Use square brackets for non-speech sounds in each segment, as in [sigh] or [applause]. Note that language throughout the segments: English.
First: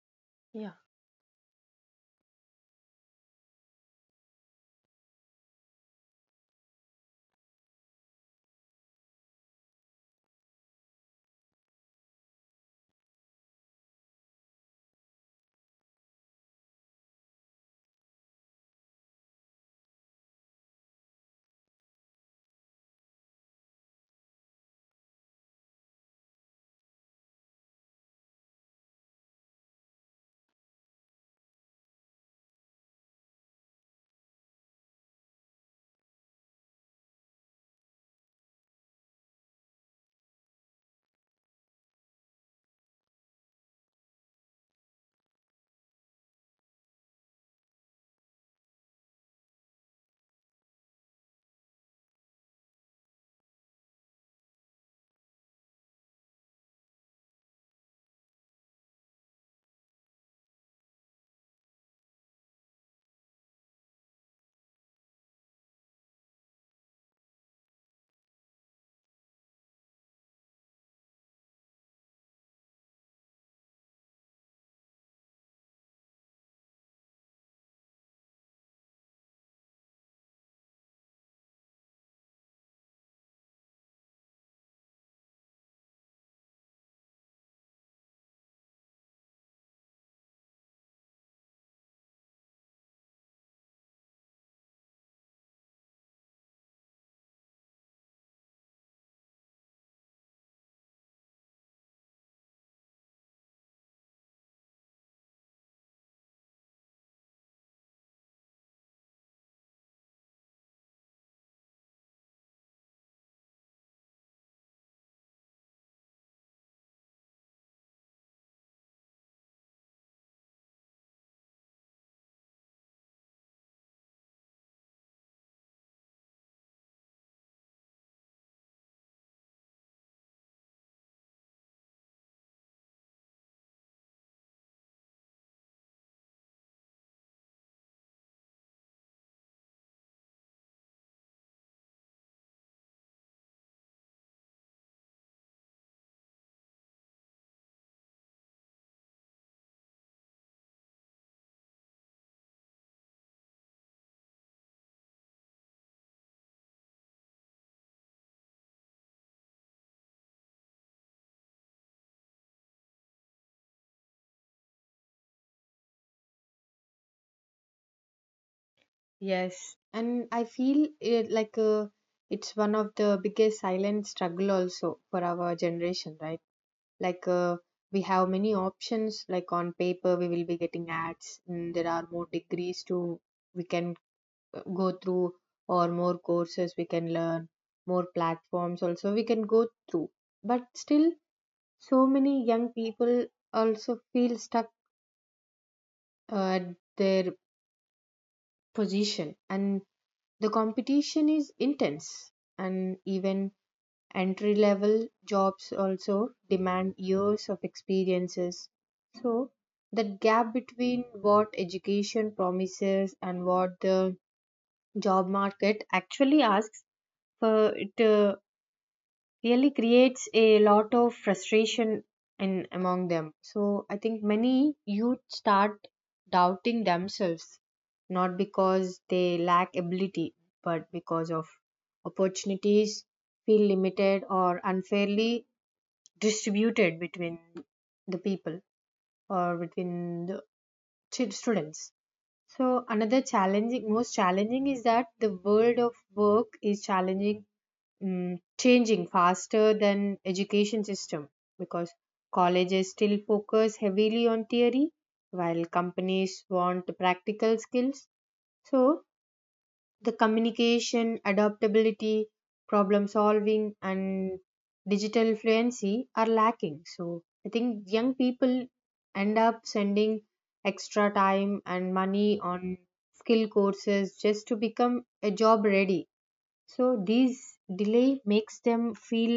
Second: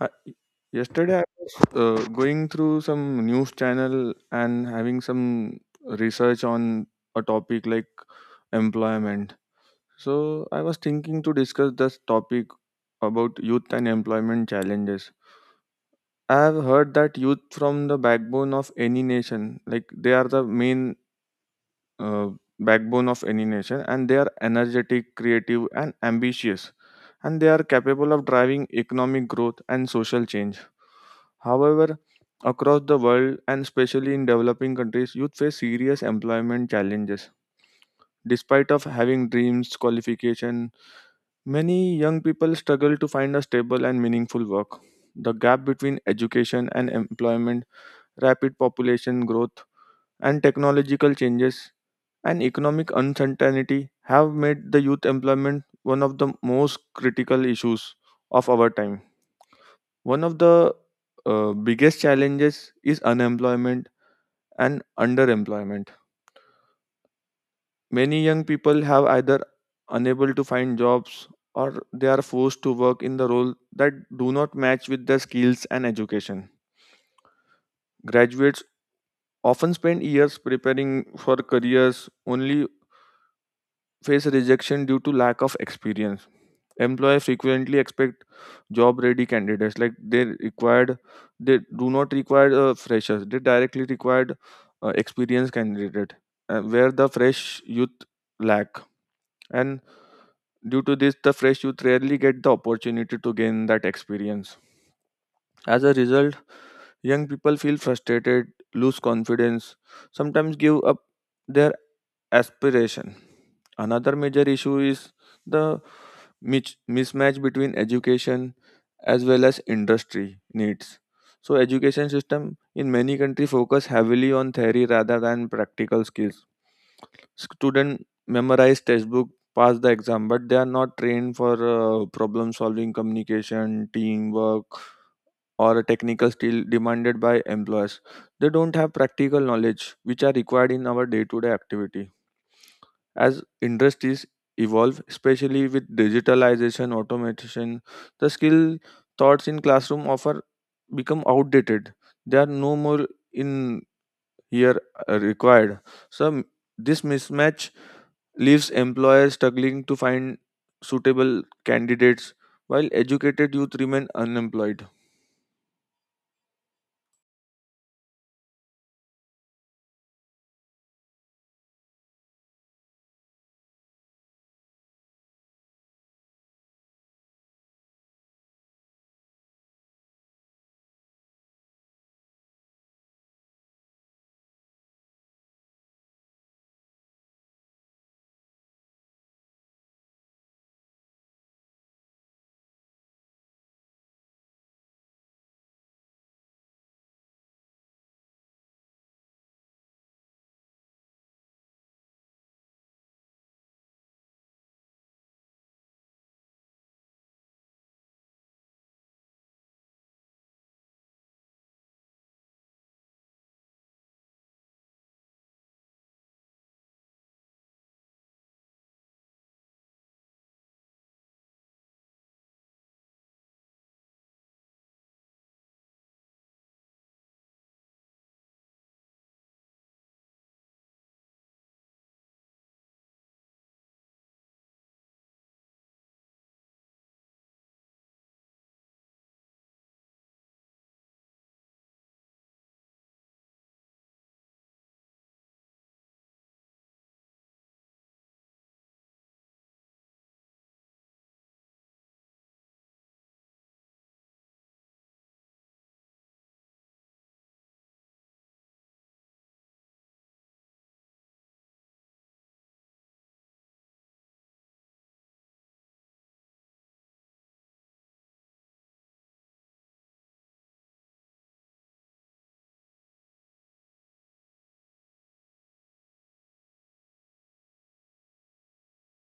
I, Yeah. Yesterday I was going through some news channel and having some research on a topic like employment. So I was thinking to discuss this topic about youth and employment challenges. I have heard that youth from the backbone of any nation, like they are the main uh, backbone of any nation, and they are energetic, creative, and ambitious and they are capable of driving economic growth and social change. However, across the world and especially in developing countries, youth face serious employment challenges. Despite of having dreams, qualification, many young people struggle to find a stable and meaningful work. The gap between education and employment, rapid population growth, and technological changes and economic uncertainty have made the youth employment one of the most critical issues of our time. One of the biggest challenges is unemployment and underemployment. Many young people have either unable to find jobs or they are forced to work in the role that do not match with their skills and education. Graduates often spend years preparing for careers only face rejection due to lack of experience. Employers frequently expect job ready candidates like they do not require freshers, they directly required experienced candidate where the fresh youth lack, and due to this the fresh youth rarely get the opportunity to gain that experience. As a result, young people feel frustrated, lose confidence, sometimes give up their aspiration. Another major issue is the mismatch between education as well as industry needs. So education system in many countries focus heavily on theory rather than practical skills. Student memorize textbook, pass the exam, but they are not trained for problem solving, communication, teamwork, or a technical skill demanded by employers. They don't have practical knowledge which are required in our day-to-day activity. As industries evolve, especially with digitalization, automation, the skill thoughts in classroom offer become outdated. They are no more in here required. So m- this mismatch leaves employers struggling to find suitable candidates while educated youth remain unemployed. Yes. And I feel it like it's one of the biggest silent struggle also for our generation, right? Like we have many options. Like on paper, we will be getting ads. And there are more degrees to we can go through, or more courses we can learn, more platforms also we can go through. But still, so many young people also feel stuck at their position and. The competition is intense, and even entry level jobs also demand years of experiences. So, that gap between what education promises and what the job market actually asks for it really creates a lot of frustration in among them. So I think many youth start doubting themselves, not because they lack ability, but because of opportunities feel limited or unfairly distributed between the people, or between the students. So another challenging, most challenging, is that the world of work is challenging, changing faster than education system, because colleges still focus heavily on theory while companies want practical skills. So the communication adaptability, problem solving, and digital fluency are lacking. So I think young people end up sending extra time and money on skill courses just to become a job ready. So these delay makes them feel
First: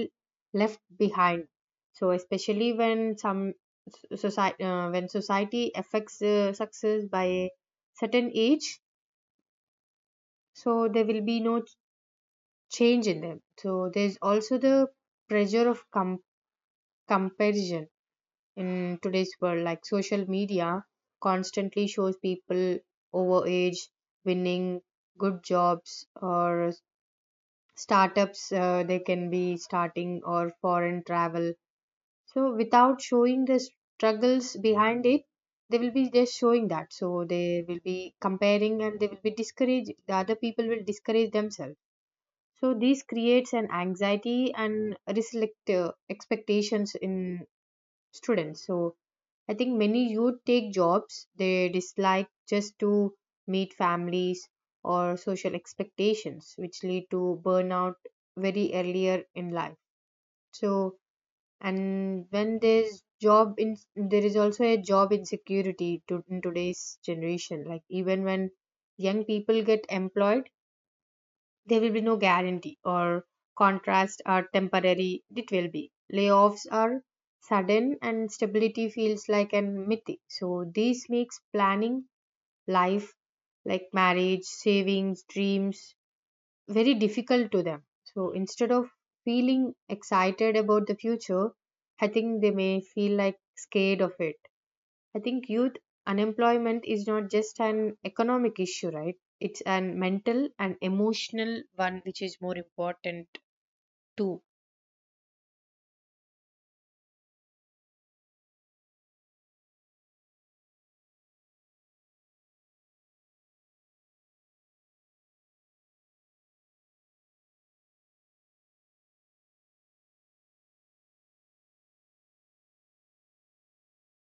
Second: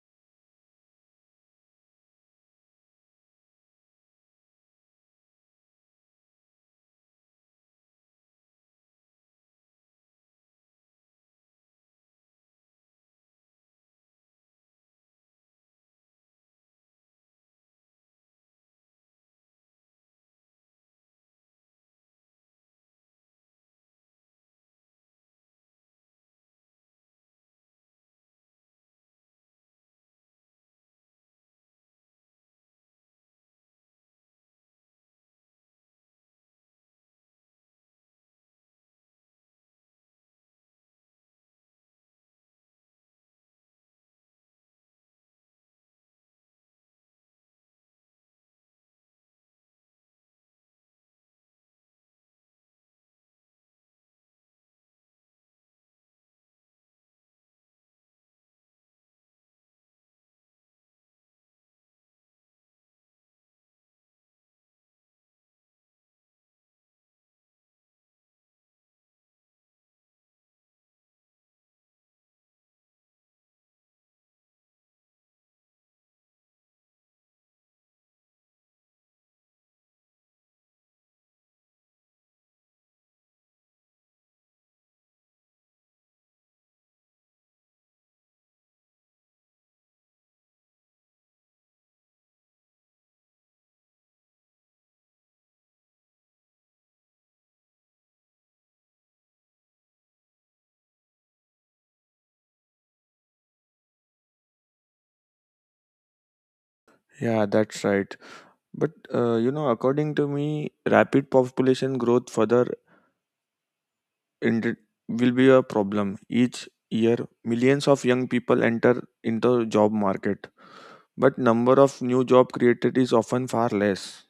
left behind. So especially when some society when society affects success by certain age, so there will be no change in them. So there's also the pressure of comparison in today's world, like social media constantly shows people over age winning good jobs or startups, they can be starting, or foreign travel. So without showing the struggles behind it, they will be just showing that. So they will be comparing, and they will be discouraged, the other people will discourage themselves. So this creates an anxiety and reselect expectations in students. So I think many youth take jobs they dislike just to meet families or social expectations, which lead to burnout very earlier in life. So, and when there's job in, there is also a job insecurity to in today's generation. Like even when young people get employed, there will be no guarantee or contrast or temporary. It will be, layoffs are sudden, and stability feels like an mythic. So this makes planning life, like marriage, savings, dreams, very difficult to them. So instead of feeling excited about the future, I think they may feel like scared of it. I think youth unemployment is not just an economic issue, right? It's an mental and emotional one, which is more important too. Yeah, that's right. But you know, according to me, rapid population growth further ind- will be a problem. Each year, millions of young people enter into job market, but number of new job created is often far less.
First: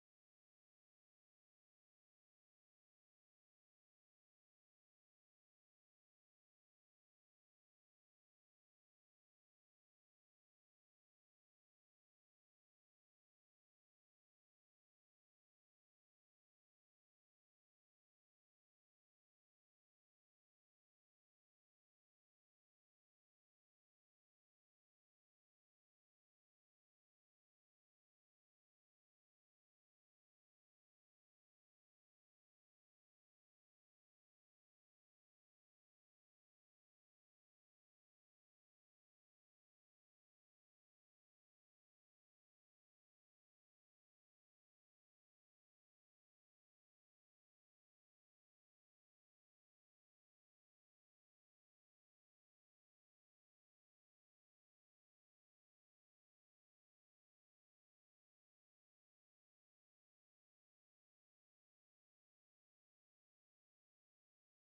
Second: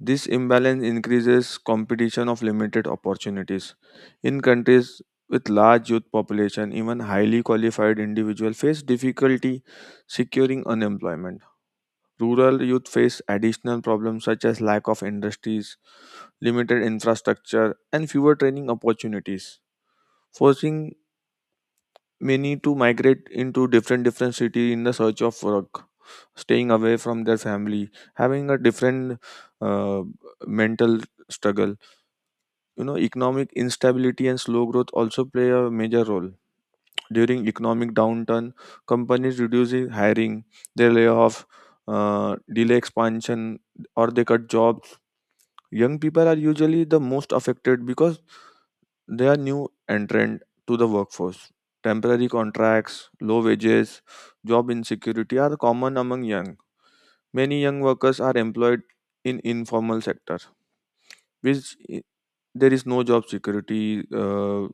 This imbalance increases competition of limited opportunities. In countries with large youth population, even highly qualified individuals face difficulty securing unemployment. Rural youth face additional problems such as lack of industries, limited infrastructure, and fewer training opportunities, forcing many to migrate into different different cities in the search of work, staying away from their family, having a different uh, mental struggle. You know, economic instability and slow growth also play a major role. During economic downturn, companies reduce hiring, they lay off, delay expansion, or they cut jobs. Young people are usually the most affected because they are new entrant to the workforce. Temporary contracts, low wages, job insecurity are common among young. Many young workers are employed in informal sector, which i- there is no job security, uh,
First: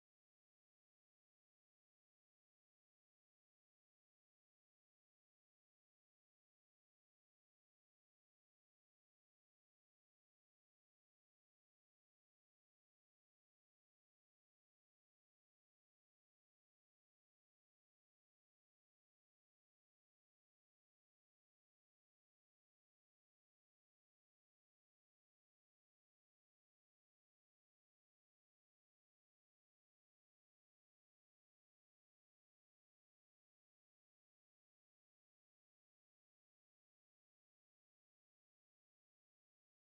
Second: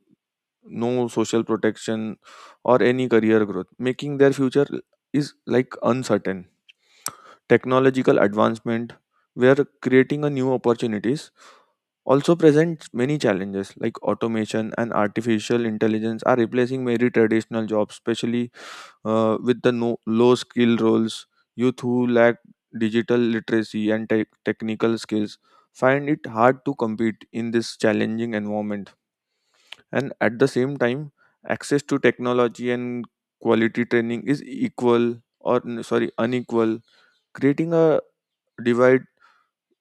no social protection, or any career growth, making their future is like uncertain. Technological advancement, we are creating a new opportunities also presents many challenges like automation and artificial intelligence are replacing many traditional jobs, especially with the low skill roles. Youth who lack digital literacy and tech technical skills find it hard to compete in this challenging environment, and at the same time access to technology and quality training is equal or sorry, unequal, creating a divide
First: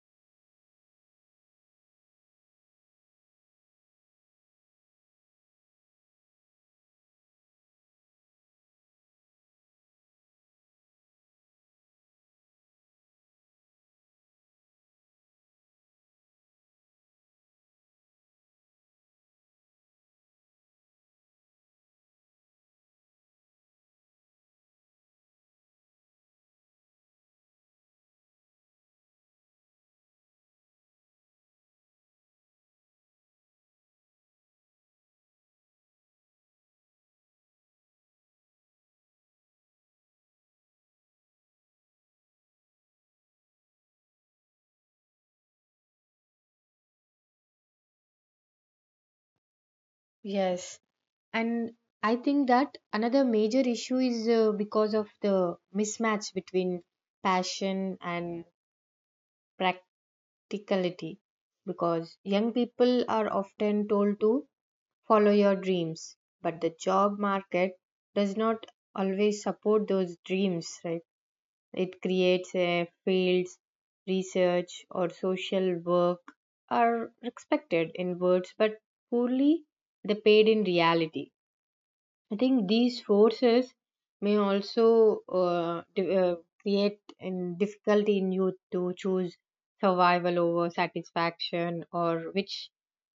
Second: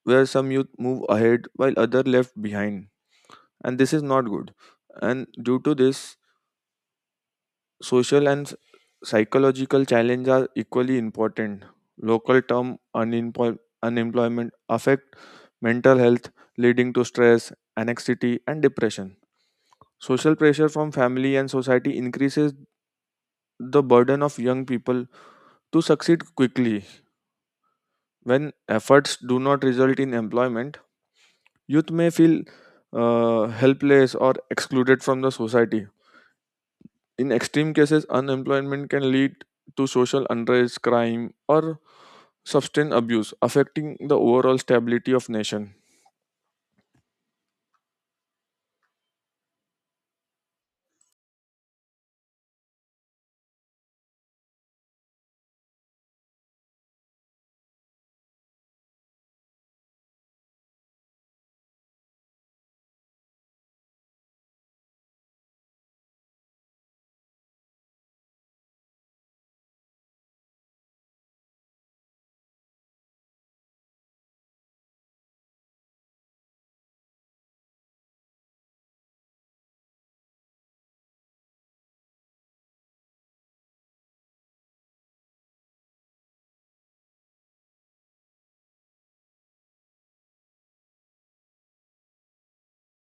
where some youth move ahead while other left behind, and this is not good. And due to this, social and psychological challenges are equally important. Local term unemploy- unemployment affect mental health, leading to stress, anxiety and depression. Social pressure from family and society increases the burden of young people to succeed quickly. When efforts do not result in employment, youth may feel helpless or excluded from the society. In extreme cases, unemployment can lead to social unrest, crime, or substance abuse, affecting the overall stability of nation. Yes. And I think that another major issue is because of the mismatch between passion and practicality. Because young people are often told to follow your dreams, but the job market does not always support those dreams, right? It creates a fields, research, or social work are respected in words but poorly they paid in reality. I think these forces may also create in difficulty in youth to choose survival over satisfaction, or which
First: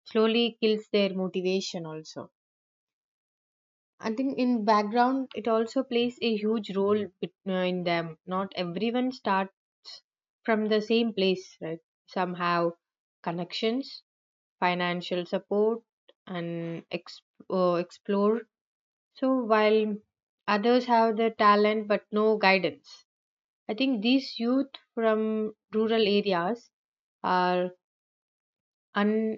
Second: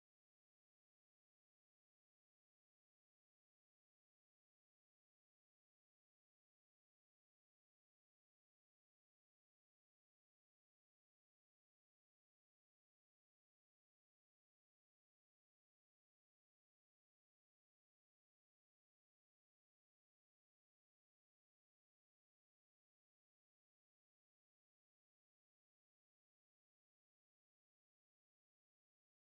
slowly kills their motivation also. I think in background it also plays a huge role in them. Not everyone starts from the same place, right? Somehow, connections, financial support, and explore. So while others have the talent but no guidance, I think these youth from rural areas are un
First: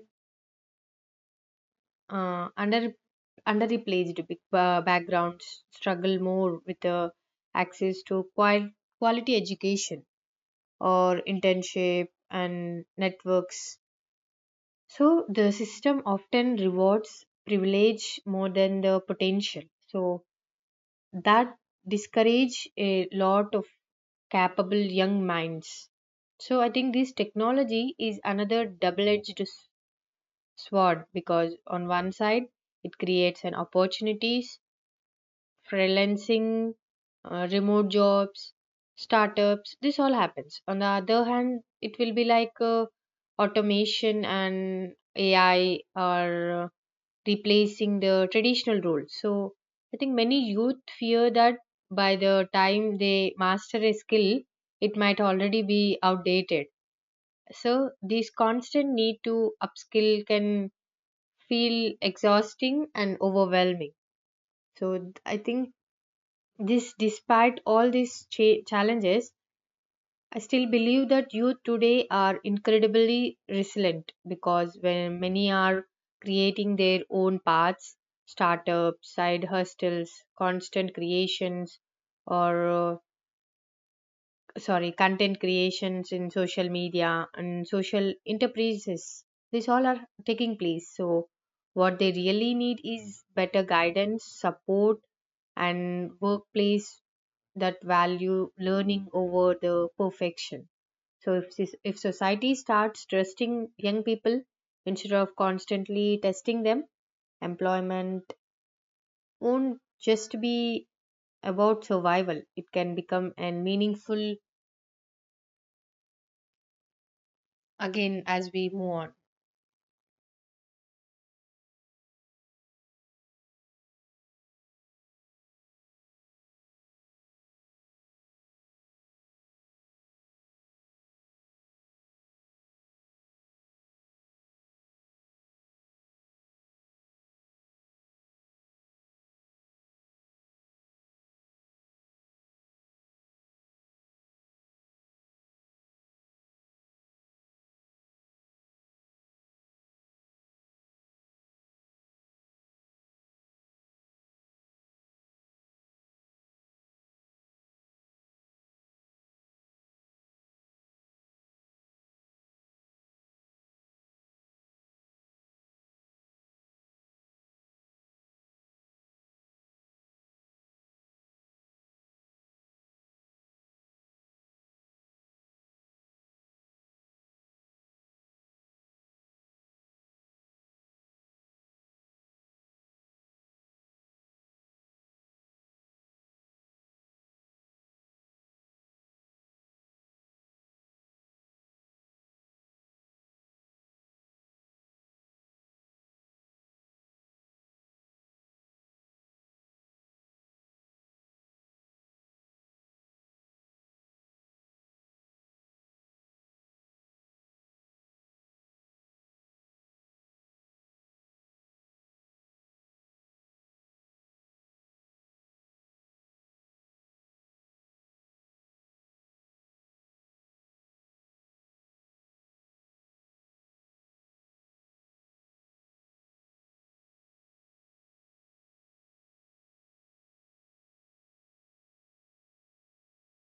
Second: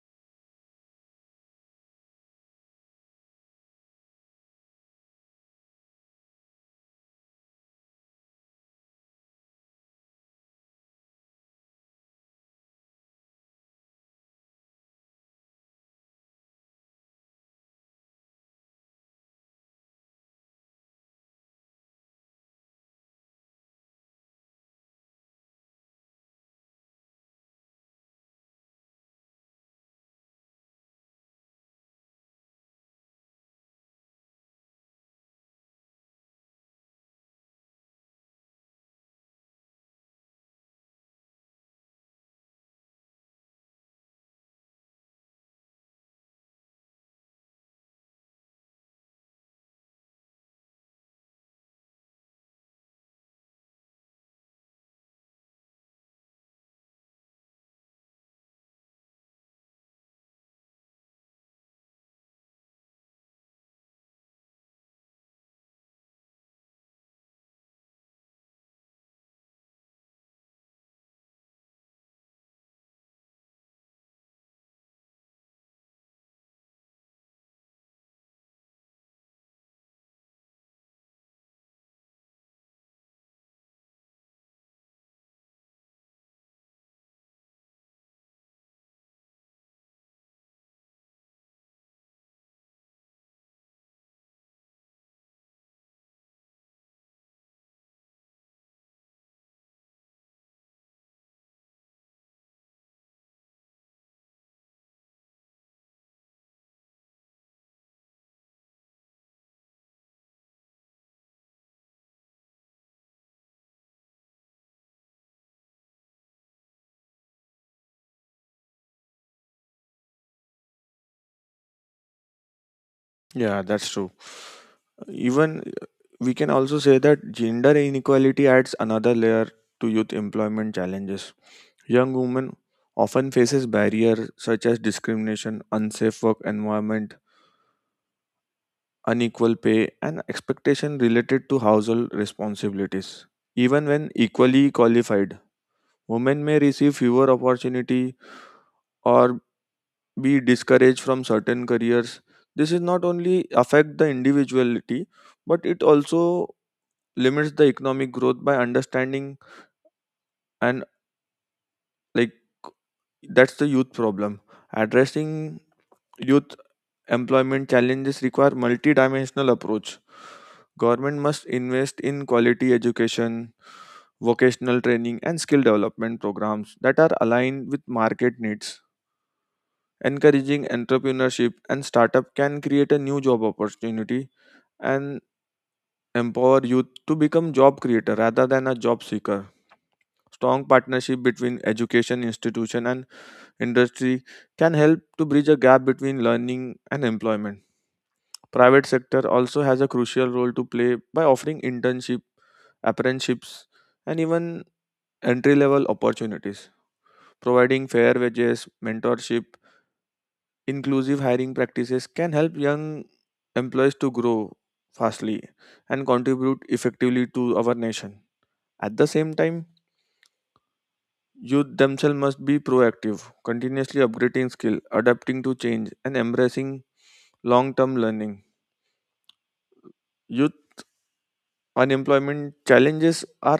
under underreplaced big- backgrounds struggle more with access to quality education or internship and networks. So the system often rewards privilege more than the potential. So that discourage a lot of capable young minds. So I think this technology is another double-edged sword, because on one side it creates an opportunities freelancing, remote jobs, startups, this all happens. On the other hand, it will be like automation and AI are replacing the traditional roles. So I think many youth fear that by the time they master a skill, it might already be outdated. So this constant need to upskill can feel exhausting and overwhelming. So I think this, despite all these challenges, I still believe that youth today are incredibly resilient, because when many are creating their own paths, startups, side hustles, constant creations, or sorry content creations in social media and social enterprises, these all are taking place. So what they really need is better guidance support and workplace that value learning over the perfection. So if, if society starts trusting young people instead of constantly testing them, employment won't just be about survival. It can become and meaningful again as we move on. Yeah, that's true. Even we can also say that gender inequality adds another layer to youth employment challenges. Young women often faces barriers such as discrimination, unsafe work environment, unequal pay, and expectation related to household responsibilities. Even when equally qualified, women may receive fewer opportunity or be discouraged from certain careers. This is not only affect the individuality, but it also limits the economic growth by understanding and like that's the youth problem. Addressing youth employment challenges require multidimensional approach. Government must invest in quality education, vocational training, and skill development programs that are aligned with market needs. Encouraging entrepreneurship and startup can create a new job opportunity and empower youth to become job creator rather than a job seeker. Strong partnership between education institution and industry can help to bridge a gap between learning and employment. Private sector also has a crucial role to play by offering internship, apprenticeships, and even entry level opportunities, providing fair wages, mentorship. Inclusive hiring practices can help young employees to grow fastly and contribute effectively to our nation. At the same time, youth themselves must be proactive, continuously upgrading skill, adapting to change, and embracing long-term learning. Youth unemployment challenges are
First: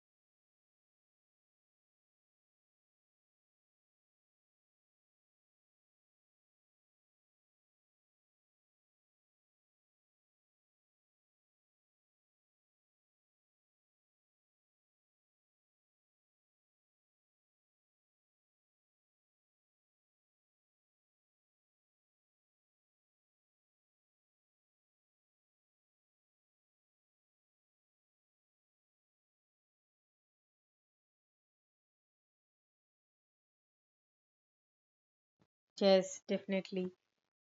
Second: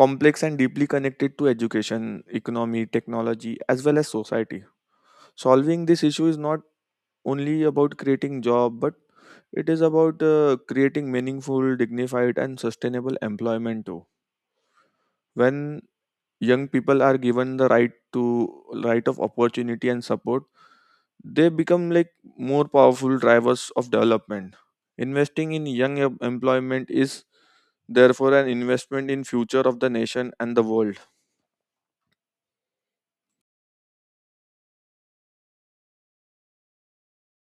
complex and deeply connected to education, economy, technology, as well as society. Solving this issue is not only about creating job, but it is about creating meaningful, dignified and sustainable employment too. When young people are given the right of opportunity and support, they become like more powerful drivers of development. Investing in young employment is therefore an investment in future of the nation and the world. Yes, definitely.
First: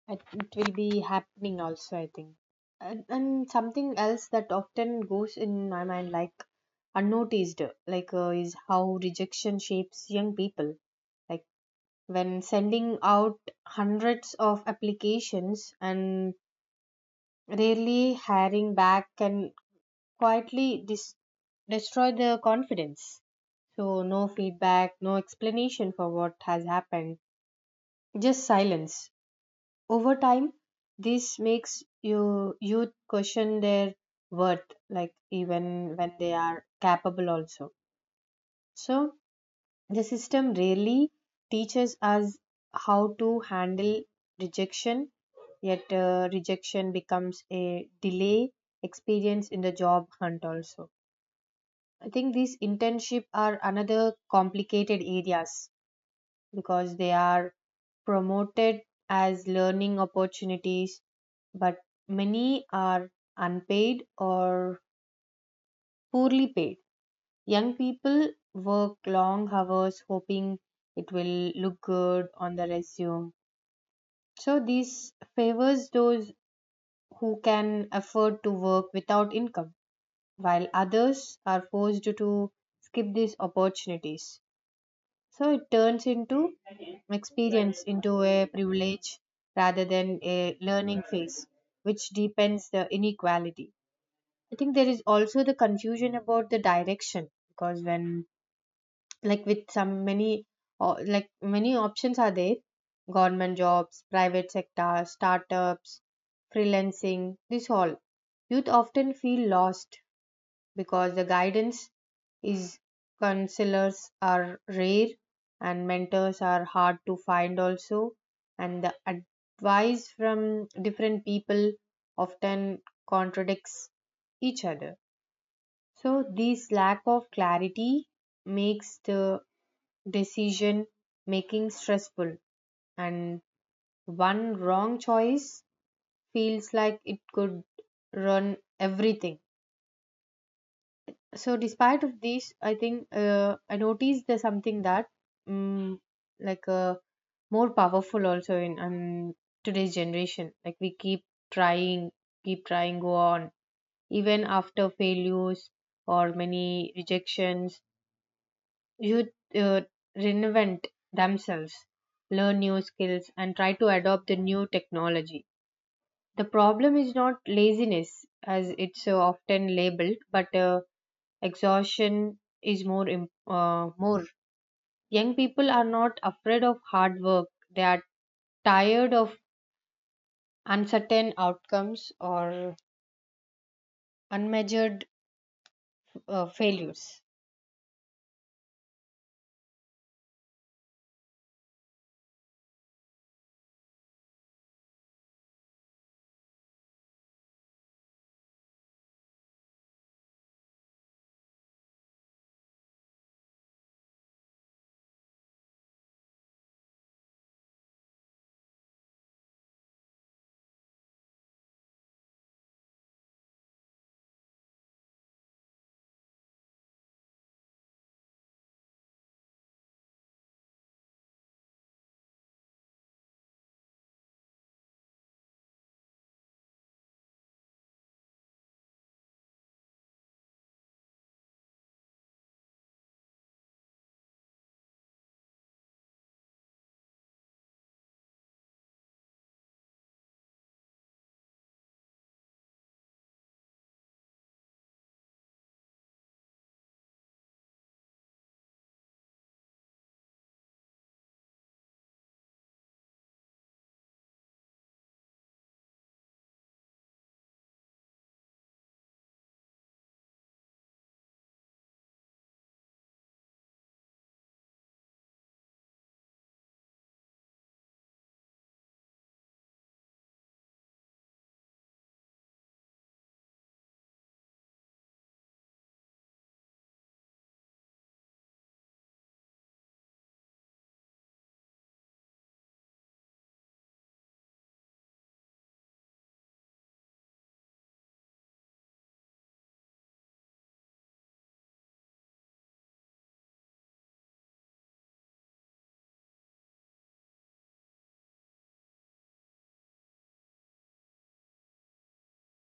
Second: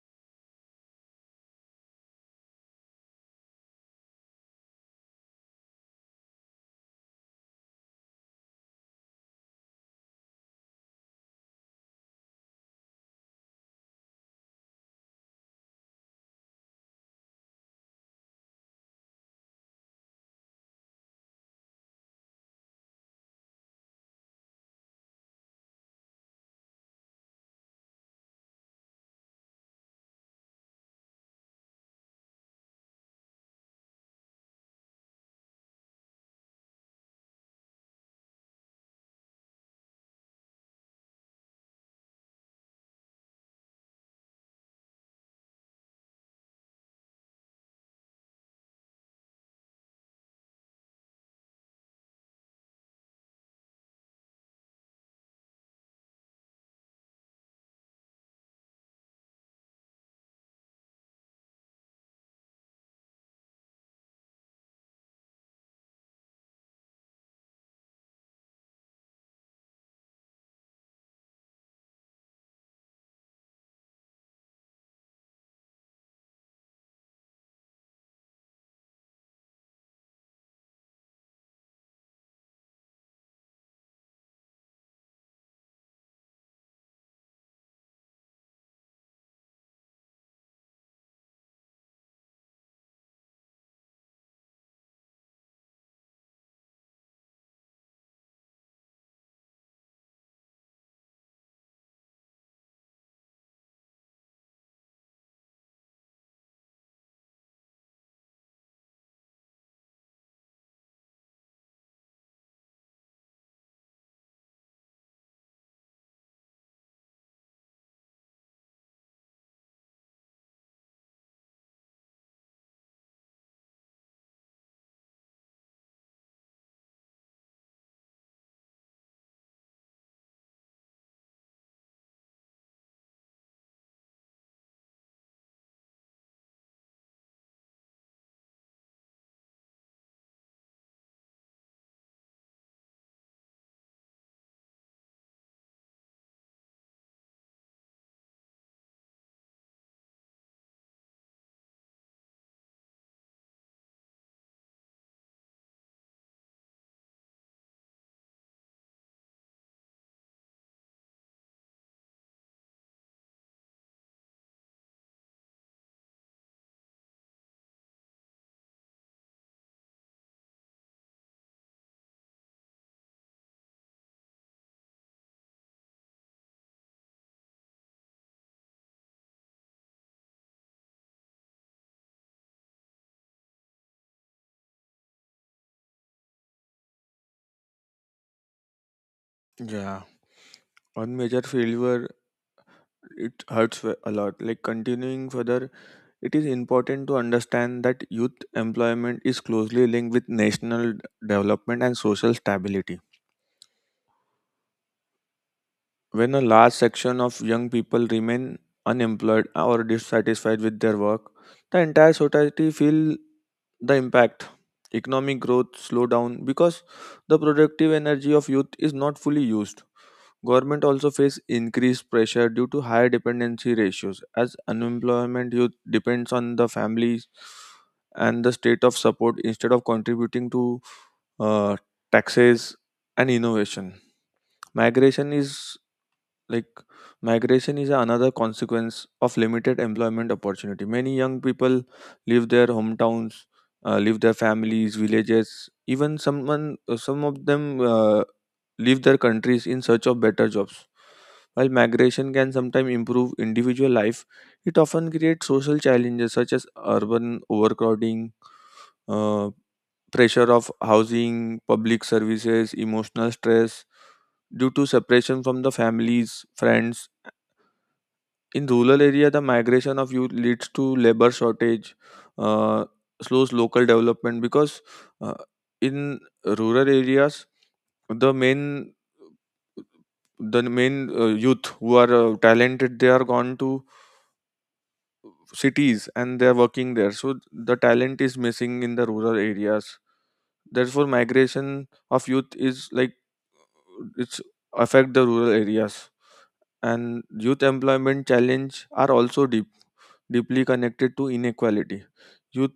It will be happening also, I think. And something else that often goes in my mind, like unnoticed, like is how rejection shapes young people. Like when sending out hundreds of applications and rarely hiring back can quietly destroy the confidence. So no feedback, no explanation for what has happened, just silence. Over time this makes you youth question their worth, like even when they are capable also. So the system really teaches us how to handle rejection, yet rejection becomes a delay experience in the job hunt also. I think these internship are another complicated areas, because they are promoted as learning opportunities, but many are unpaid or poorly paid. Young people work long hours hoping it will look good on the resume. So, this favors those who can afford to work without income, while others are forced to skip these opportunities. So, it turns into experience into a privilege rather than a learning phase, which deepens the inequality. I think there is also the confusion about the direction, because when, like with some many, or like many options are there, government jobs, private sector, startups, freelancing, this all, youth often feel lost, because the guidance is, counselors are rare, and mentors are hard to find also, and the advice from different people often contradicts each other. So this lack of clarity makes the decision making stressful, and one wrong choice feels like it could run everything. So despite of this, I think I noticed there's something that um, like uh, more powerful also in today's generation. Like we trying, keep trying, go on even after failures or many rejections. Youth uh, reinvent themselves, learn new skills, and try to adopt the new technology. The problem is not laziness, as it's often labeled, but exhaustion is more. More young people are not afraid of hard work. They are tired of uncertain outcomes or unmeasured failures. Yeah, one major failure, it hurts a lot like continuing further. It is important to understand that youth employment is closely linked with national development and social stability. When a large section of young people remain unemployed or dissatisfied with their work, the entire society feel the impact. Economic growth slow down because the productive energy of youth is not fully used. Government also face increased pressure due to higher dependency ratios as unemployment youth depends on the families and the state of support instead of contributing to uh, taxes and innovation. Migration is like Migration is another consequence of limited employment opportunity. Many young people leave their hometowns, leave their families, villages, even someone, some of them uh, leave their countries in search of better jobs. While migration can sometimes improve individual life, it often creates social challenges such as urban overcrowding, uh, pressure of housing, public services, emotional stress due to separation from the families, friends. In rural area, the migration of youth leads to labor shortage, uh, slows local development, because uh, in rural areas, the main the main youth who are talented, they are gone to cities and they are working there, so the talent is missing in the rural areas. Therefore, migration of youth is like it's affect the rural areas. And youth employment challenge are also deeply connected to inequality. Youth,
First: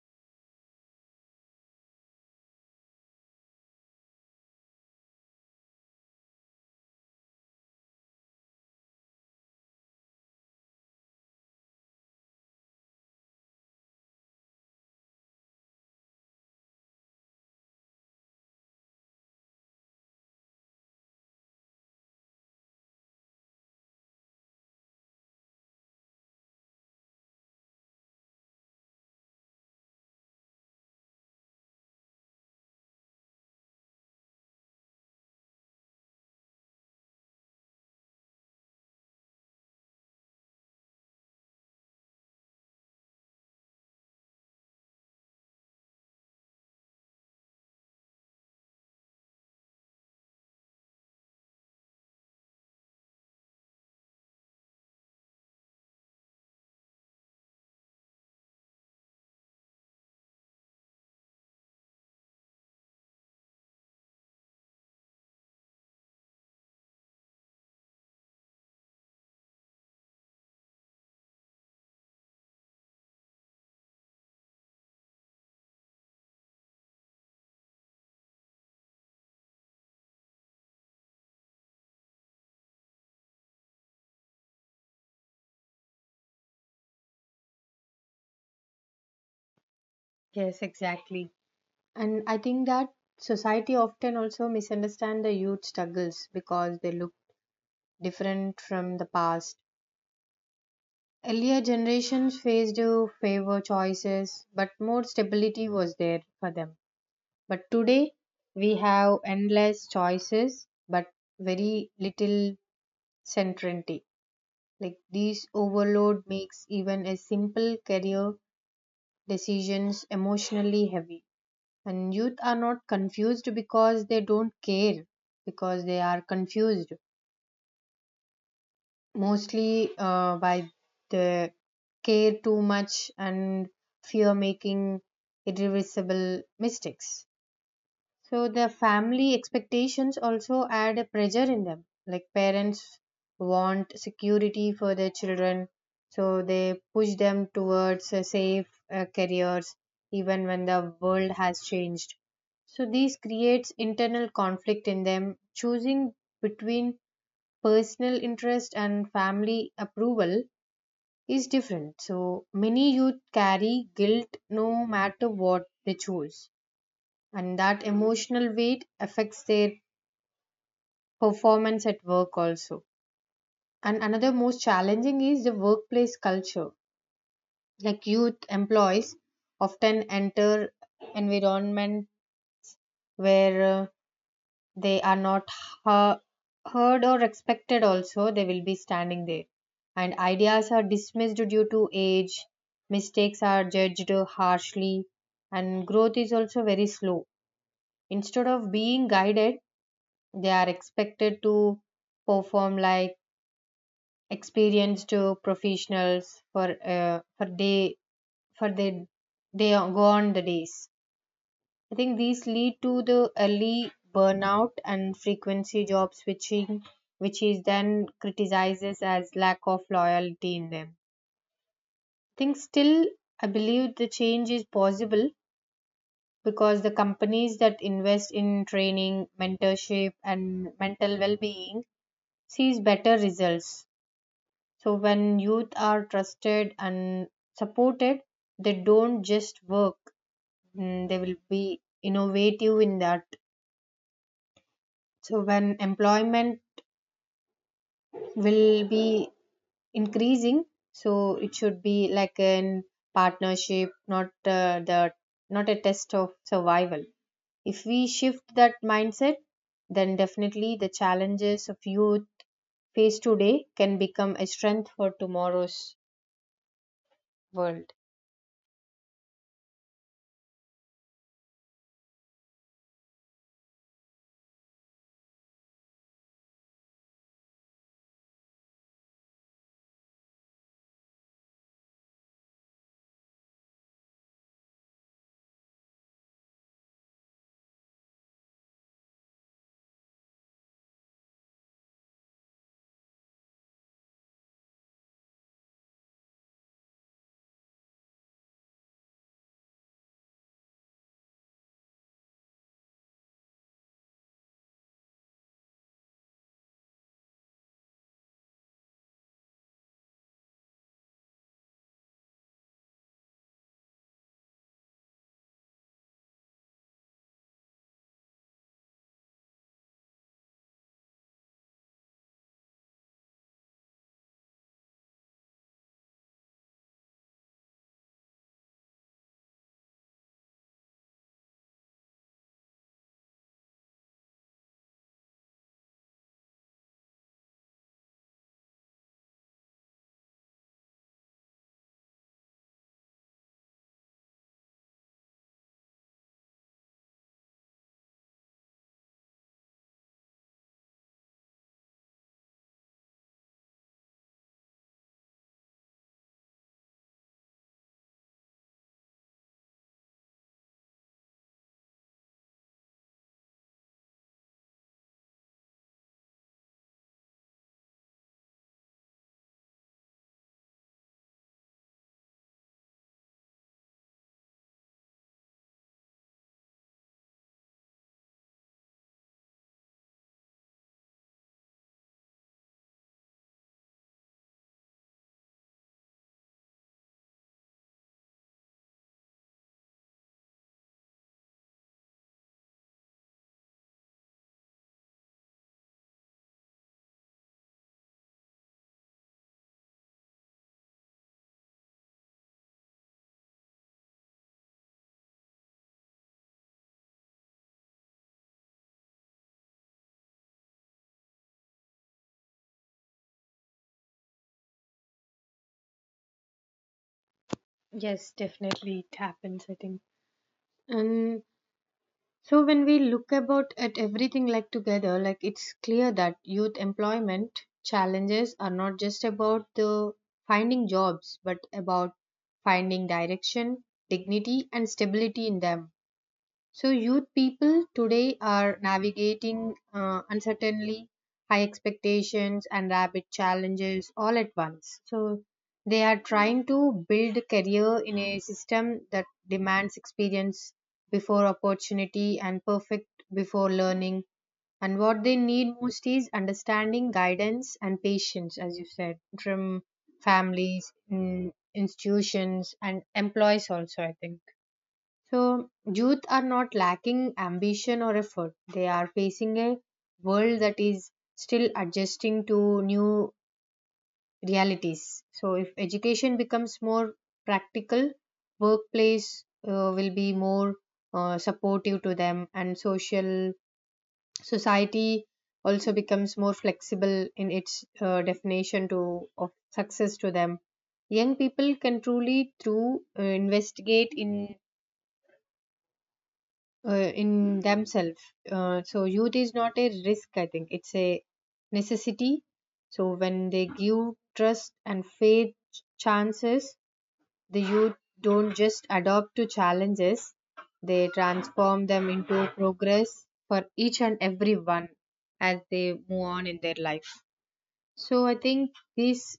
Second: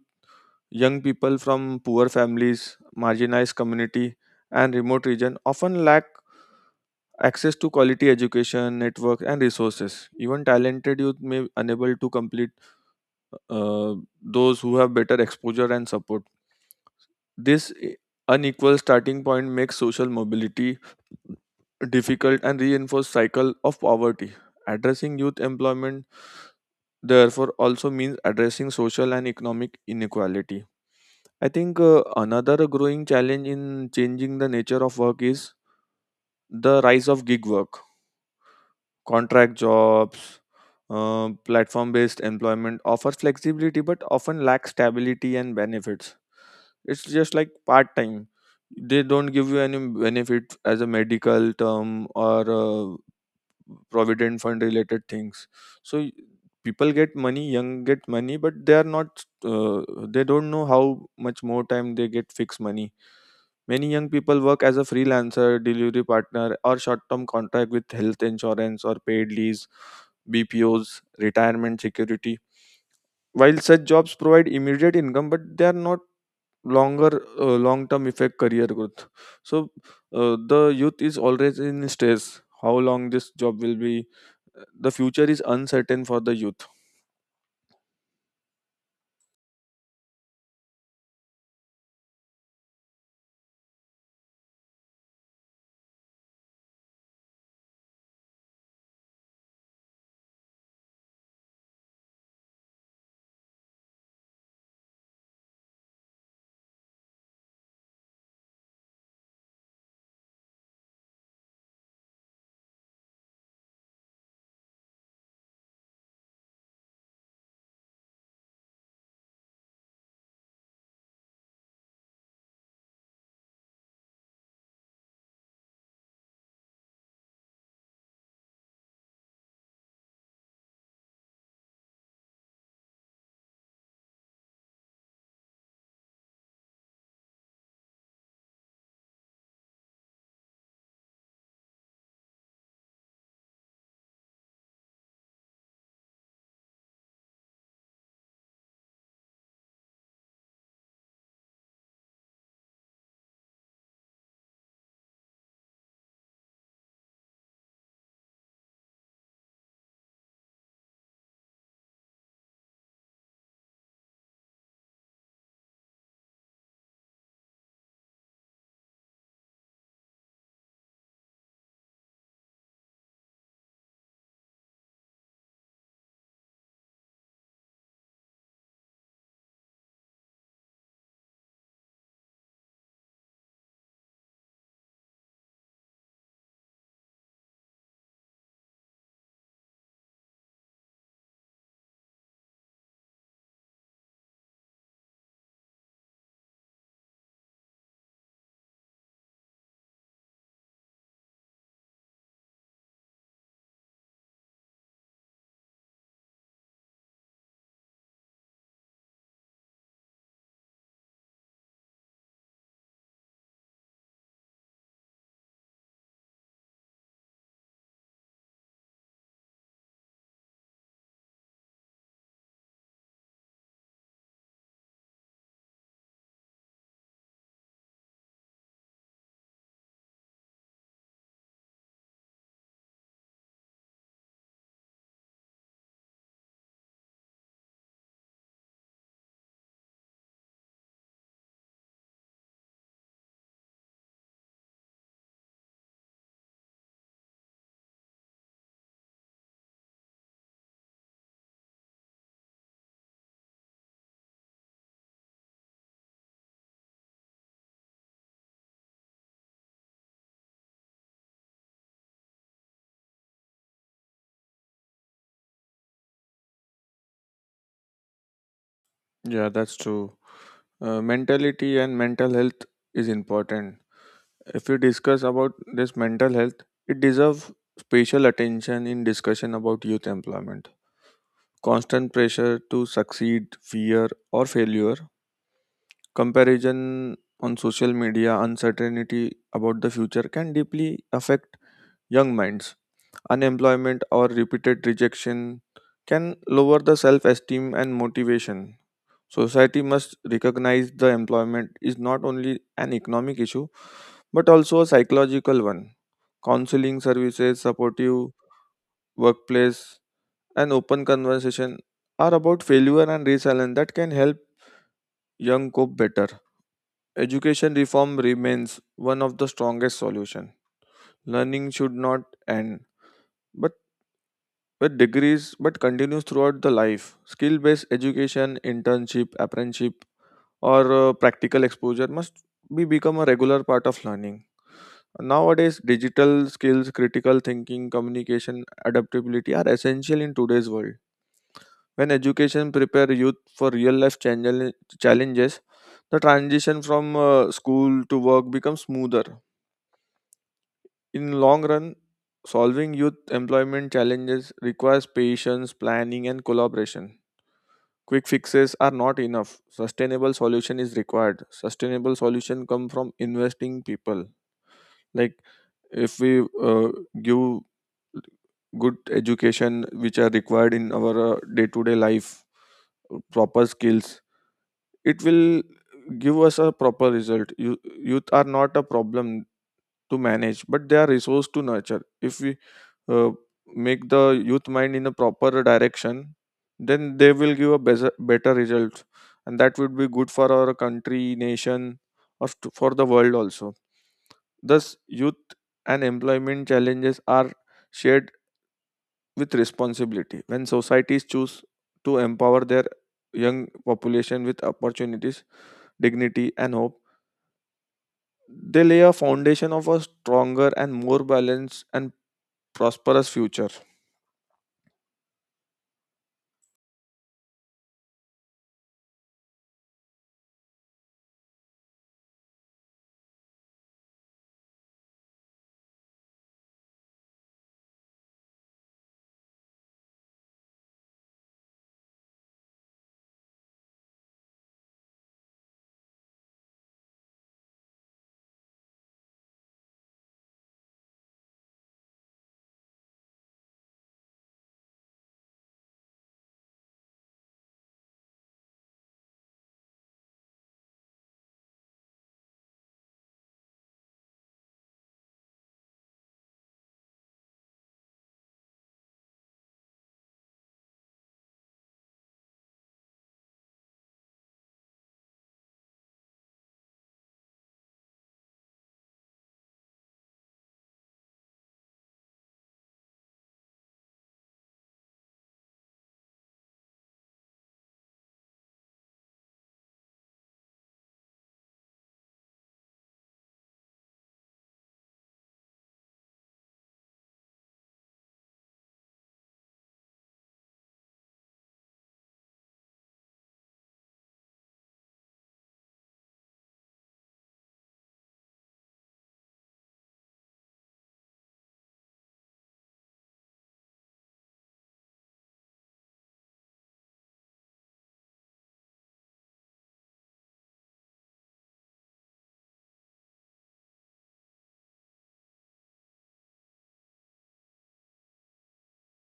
Young people from poor families, marginalized community, and remote region often lack access to quality education, network, and resources. Even talented youth may unable to complete uh, those who have better exposure and support. This i- Unequal starting point makes social mobility difficult and reinforces cycle of poverty. Addressing youth employment therefore also means addressing social and economic inequality. I think another growing challenge in changing the nature of work is the rise of gig work, contract jobs. Platform based employment offers flexibility but often lack stability and benefits, it's just like part time. They don't give you any benefit as a medical term or provident fund related things. So y- People get money, young get money, but they are not. They don't know how much more time they get fixed money. Many young people work as a freelancer, delivery partner, or short term contract with health insurance or paid leaves, BPOs, retirement security. While such jobs provide immediate income, but they are not longer long term effect career growth. So the youth is always in stress how long this job will be. The future is uncertain for the youth. Yes, exactly. And I think that society often also misunderstand the youth struggles because they look different from the past. Earlier generations faced favor choices, but more stability was there for them. But today, we have endless choices, but very little certainty. Like this overload makes even a simple career decisions emotionally heavy. And youth are not confused because they don't care, because they are confused mostly by the care too much and fear making irreversible mistakes. So the family expectations also add a pressure in them. Like parents want security for their children, so they push them towards a safe careers even when the world has changed. So this creates internal conflict in them. Choosing between personal interest and family approval is different. So many youth carry guilt no matter what they choose, and that emotional weight affects their performance at work also. And another most challenging is the workplace culture. Like youth employees often enter environment where they are not uh, heard or respected, also they will be standing there, and ideas are dismissed due to age, mistakes are judged harshly, and growth is also very slow. Instead of being guided, they are expected to perform like experienced professionals for day for their they go on the days. I think these lead to the early burnout and frequency job switching, which is then criticizes as lack of loyalty in them. I think still, I believe the change is possible, because the companies that invest in training, mentorship, and mental well-being sees better results. So when youth are trusted and supported, they don't just work; they will be innovative in that. So when employment will be increasing, so it should be like an partnership, not the not a test of survival. If we shift that mindset, then definitely the challenges of youth face today can become a strength for tomorrow's world. Yeah, that's true. Mentality and mental health is important. If we discuss about this mental health, it deserves special attention in discussion about youth employment. Constant pressure to succeed, fear or failure, comparison on social media, uncertainty about the future can deeply affect young minds. Unemployment or repeated rejection can lower the self esteem and motivation. Society must recognize the employment is not only an economic issue but also a psychological one. Counseling services, supportive workplace, and open conversation are about failure and resilience that can help young cope better. Education reform remains one of the strongest solutions. Learning should not end, but with degrees, but continues throughout the life. Skill-based education, internship, apprenticeship, or practical exposure must be become a regular part of learning. Nowadays, digital skills, critical thinking, communication, adaptability are essential in today's world. When education prepare youth for challenges, the transition from school to work becomes smoother. In long run, solving youth employment challenges requires patience, planning and collaboration. Quick fixes are not enough. Sustainable solution is required. Sustainable solution come from investing people. Like if we give good education which are required in our day to day life, proper skills, it will give us a proper result. You, youth are not a problem to manage, but they are resource to nurture. If we uh, make the youth mind in a proper direction, then they will give a better result, and that would be good for our country nation or to, for the world also. Thus youth and employment challenges are shared with responsibility. When societies choose to empower their young population with opportunities, dignity, and hope, they lay a foundation of a stronger and more balanced and prosperous future. Yes, definitely it happens, I think. And so when we look about at everything like together, like it's clear that youth employment challenges are not just about the finding jobs, but about finding direction, dignity, and stability in them. So youth people today are navigating uncertainty, high expectations, and rapid challenges all at once. So they are trying to build a career in a system that demands experience before opportunity and perfect before learning. And what they need most is understanding, guidance, and patience, as you said, from families, institutions, and employees also, I think. So, youth are not lacking ambition or effort. They are facing a world that is still adjusting to new realities. So, if education becomes more practical, workplace will be more supportive to them, and social society also becomes more flexible in its definition to of success to them. Young people can truly through investigate uh, in themselves. So youth is not a risk, I think. It's a necessity. So when they give trust and faith chances, the youth don't just adopt to challenges, they transform them into progress for each and every one as they move on in their life. So I think this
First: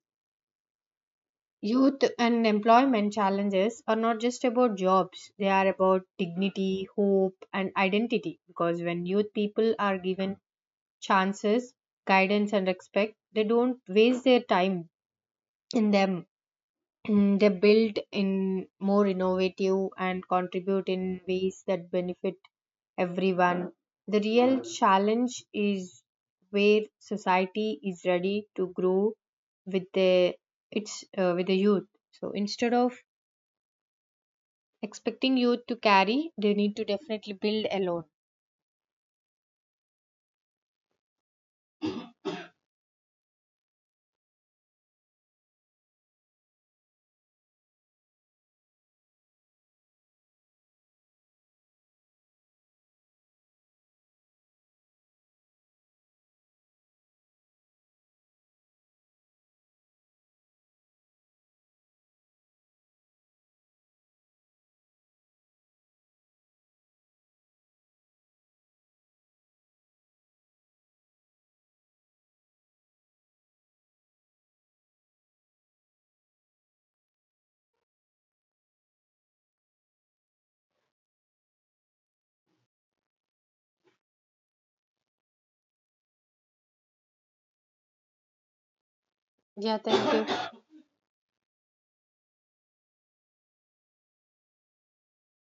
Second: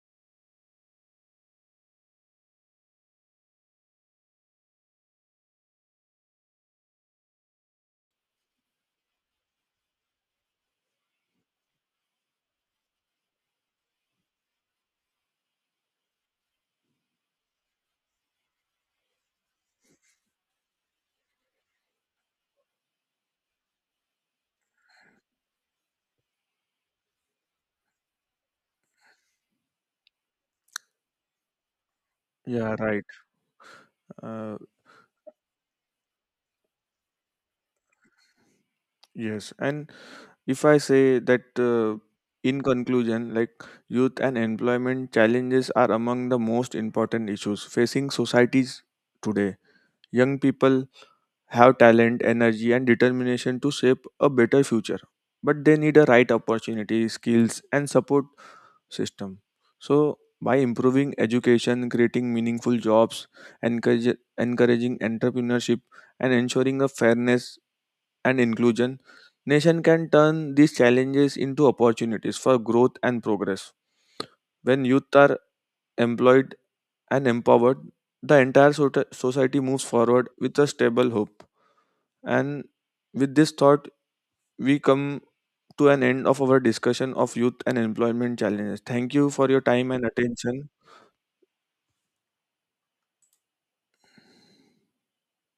youth unemployment challenges are not just about jobs, they are about dignity, hope, and identity. Because when youth people are given chances, guidance, and respect, they don't waste their time in them. [clears throat] They build in more innovative and contribute in ways that benefit everyone. The real challenge is where society is ready to grow with the, with the youth. So instead Yeah, of right. Uh, expecting you to carry, they need to definitely build alone. yes. And if I say that in conclusion, like youth and employment challenges are among the most important issues facing societies today. Young people have talent, energy, and determination to shape a better future, but they need a right opportunity, skills, and support system. So, by improving education, creating meaningful jobs, encouraging entrepreneurship, and ensuring a fairness and inclusion, nation can turn these challenges into opportunities for growth and progress. When youth are employed and empowered, the entire society moves forward with a stable hope. And with this thought, we come to an end of our discussion of youth and employment challenges. Thank you for your Yeah, time and thank you. attention.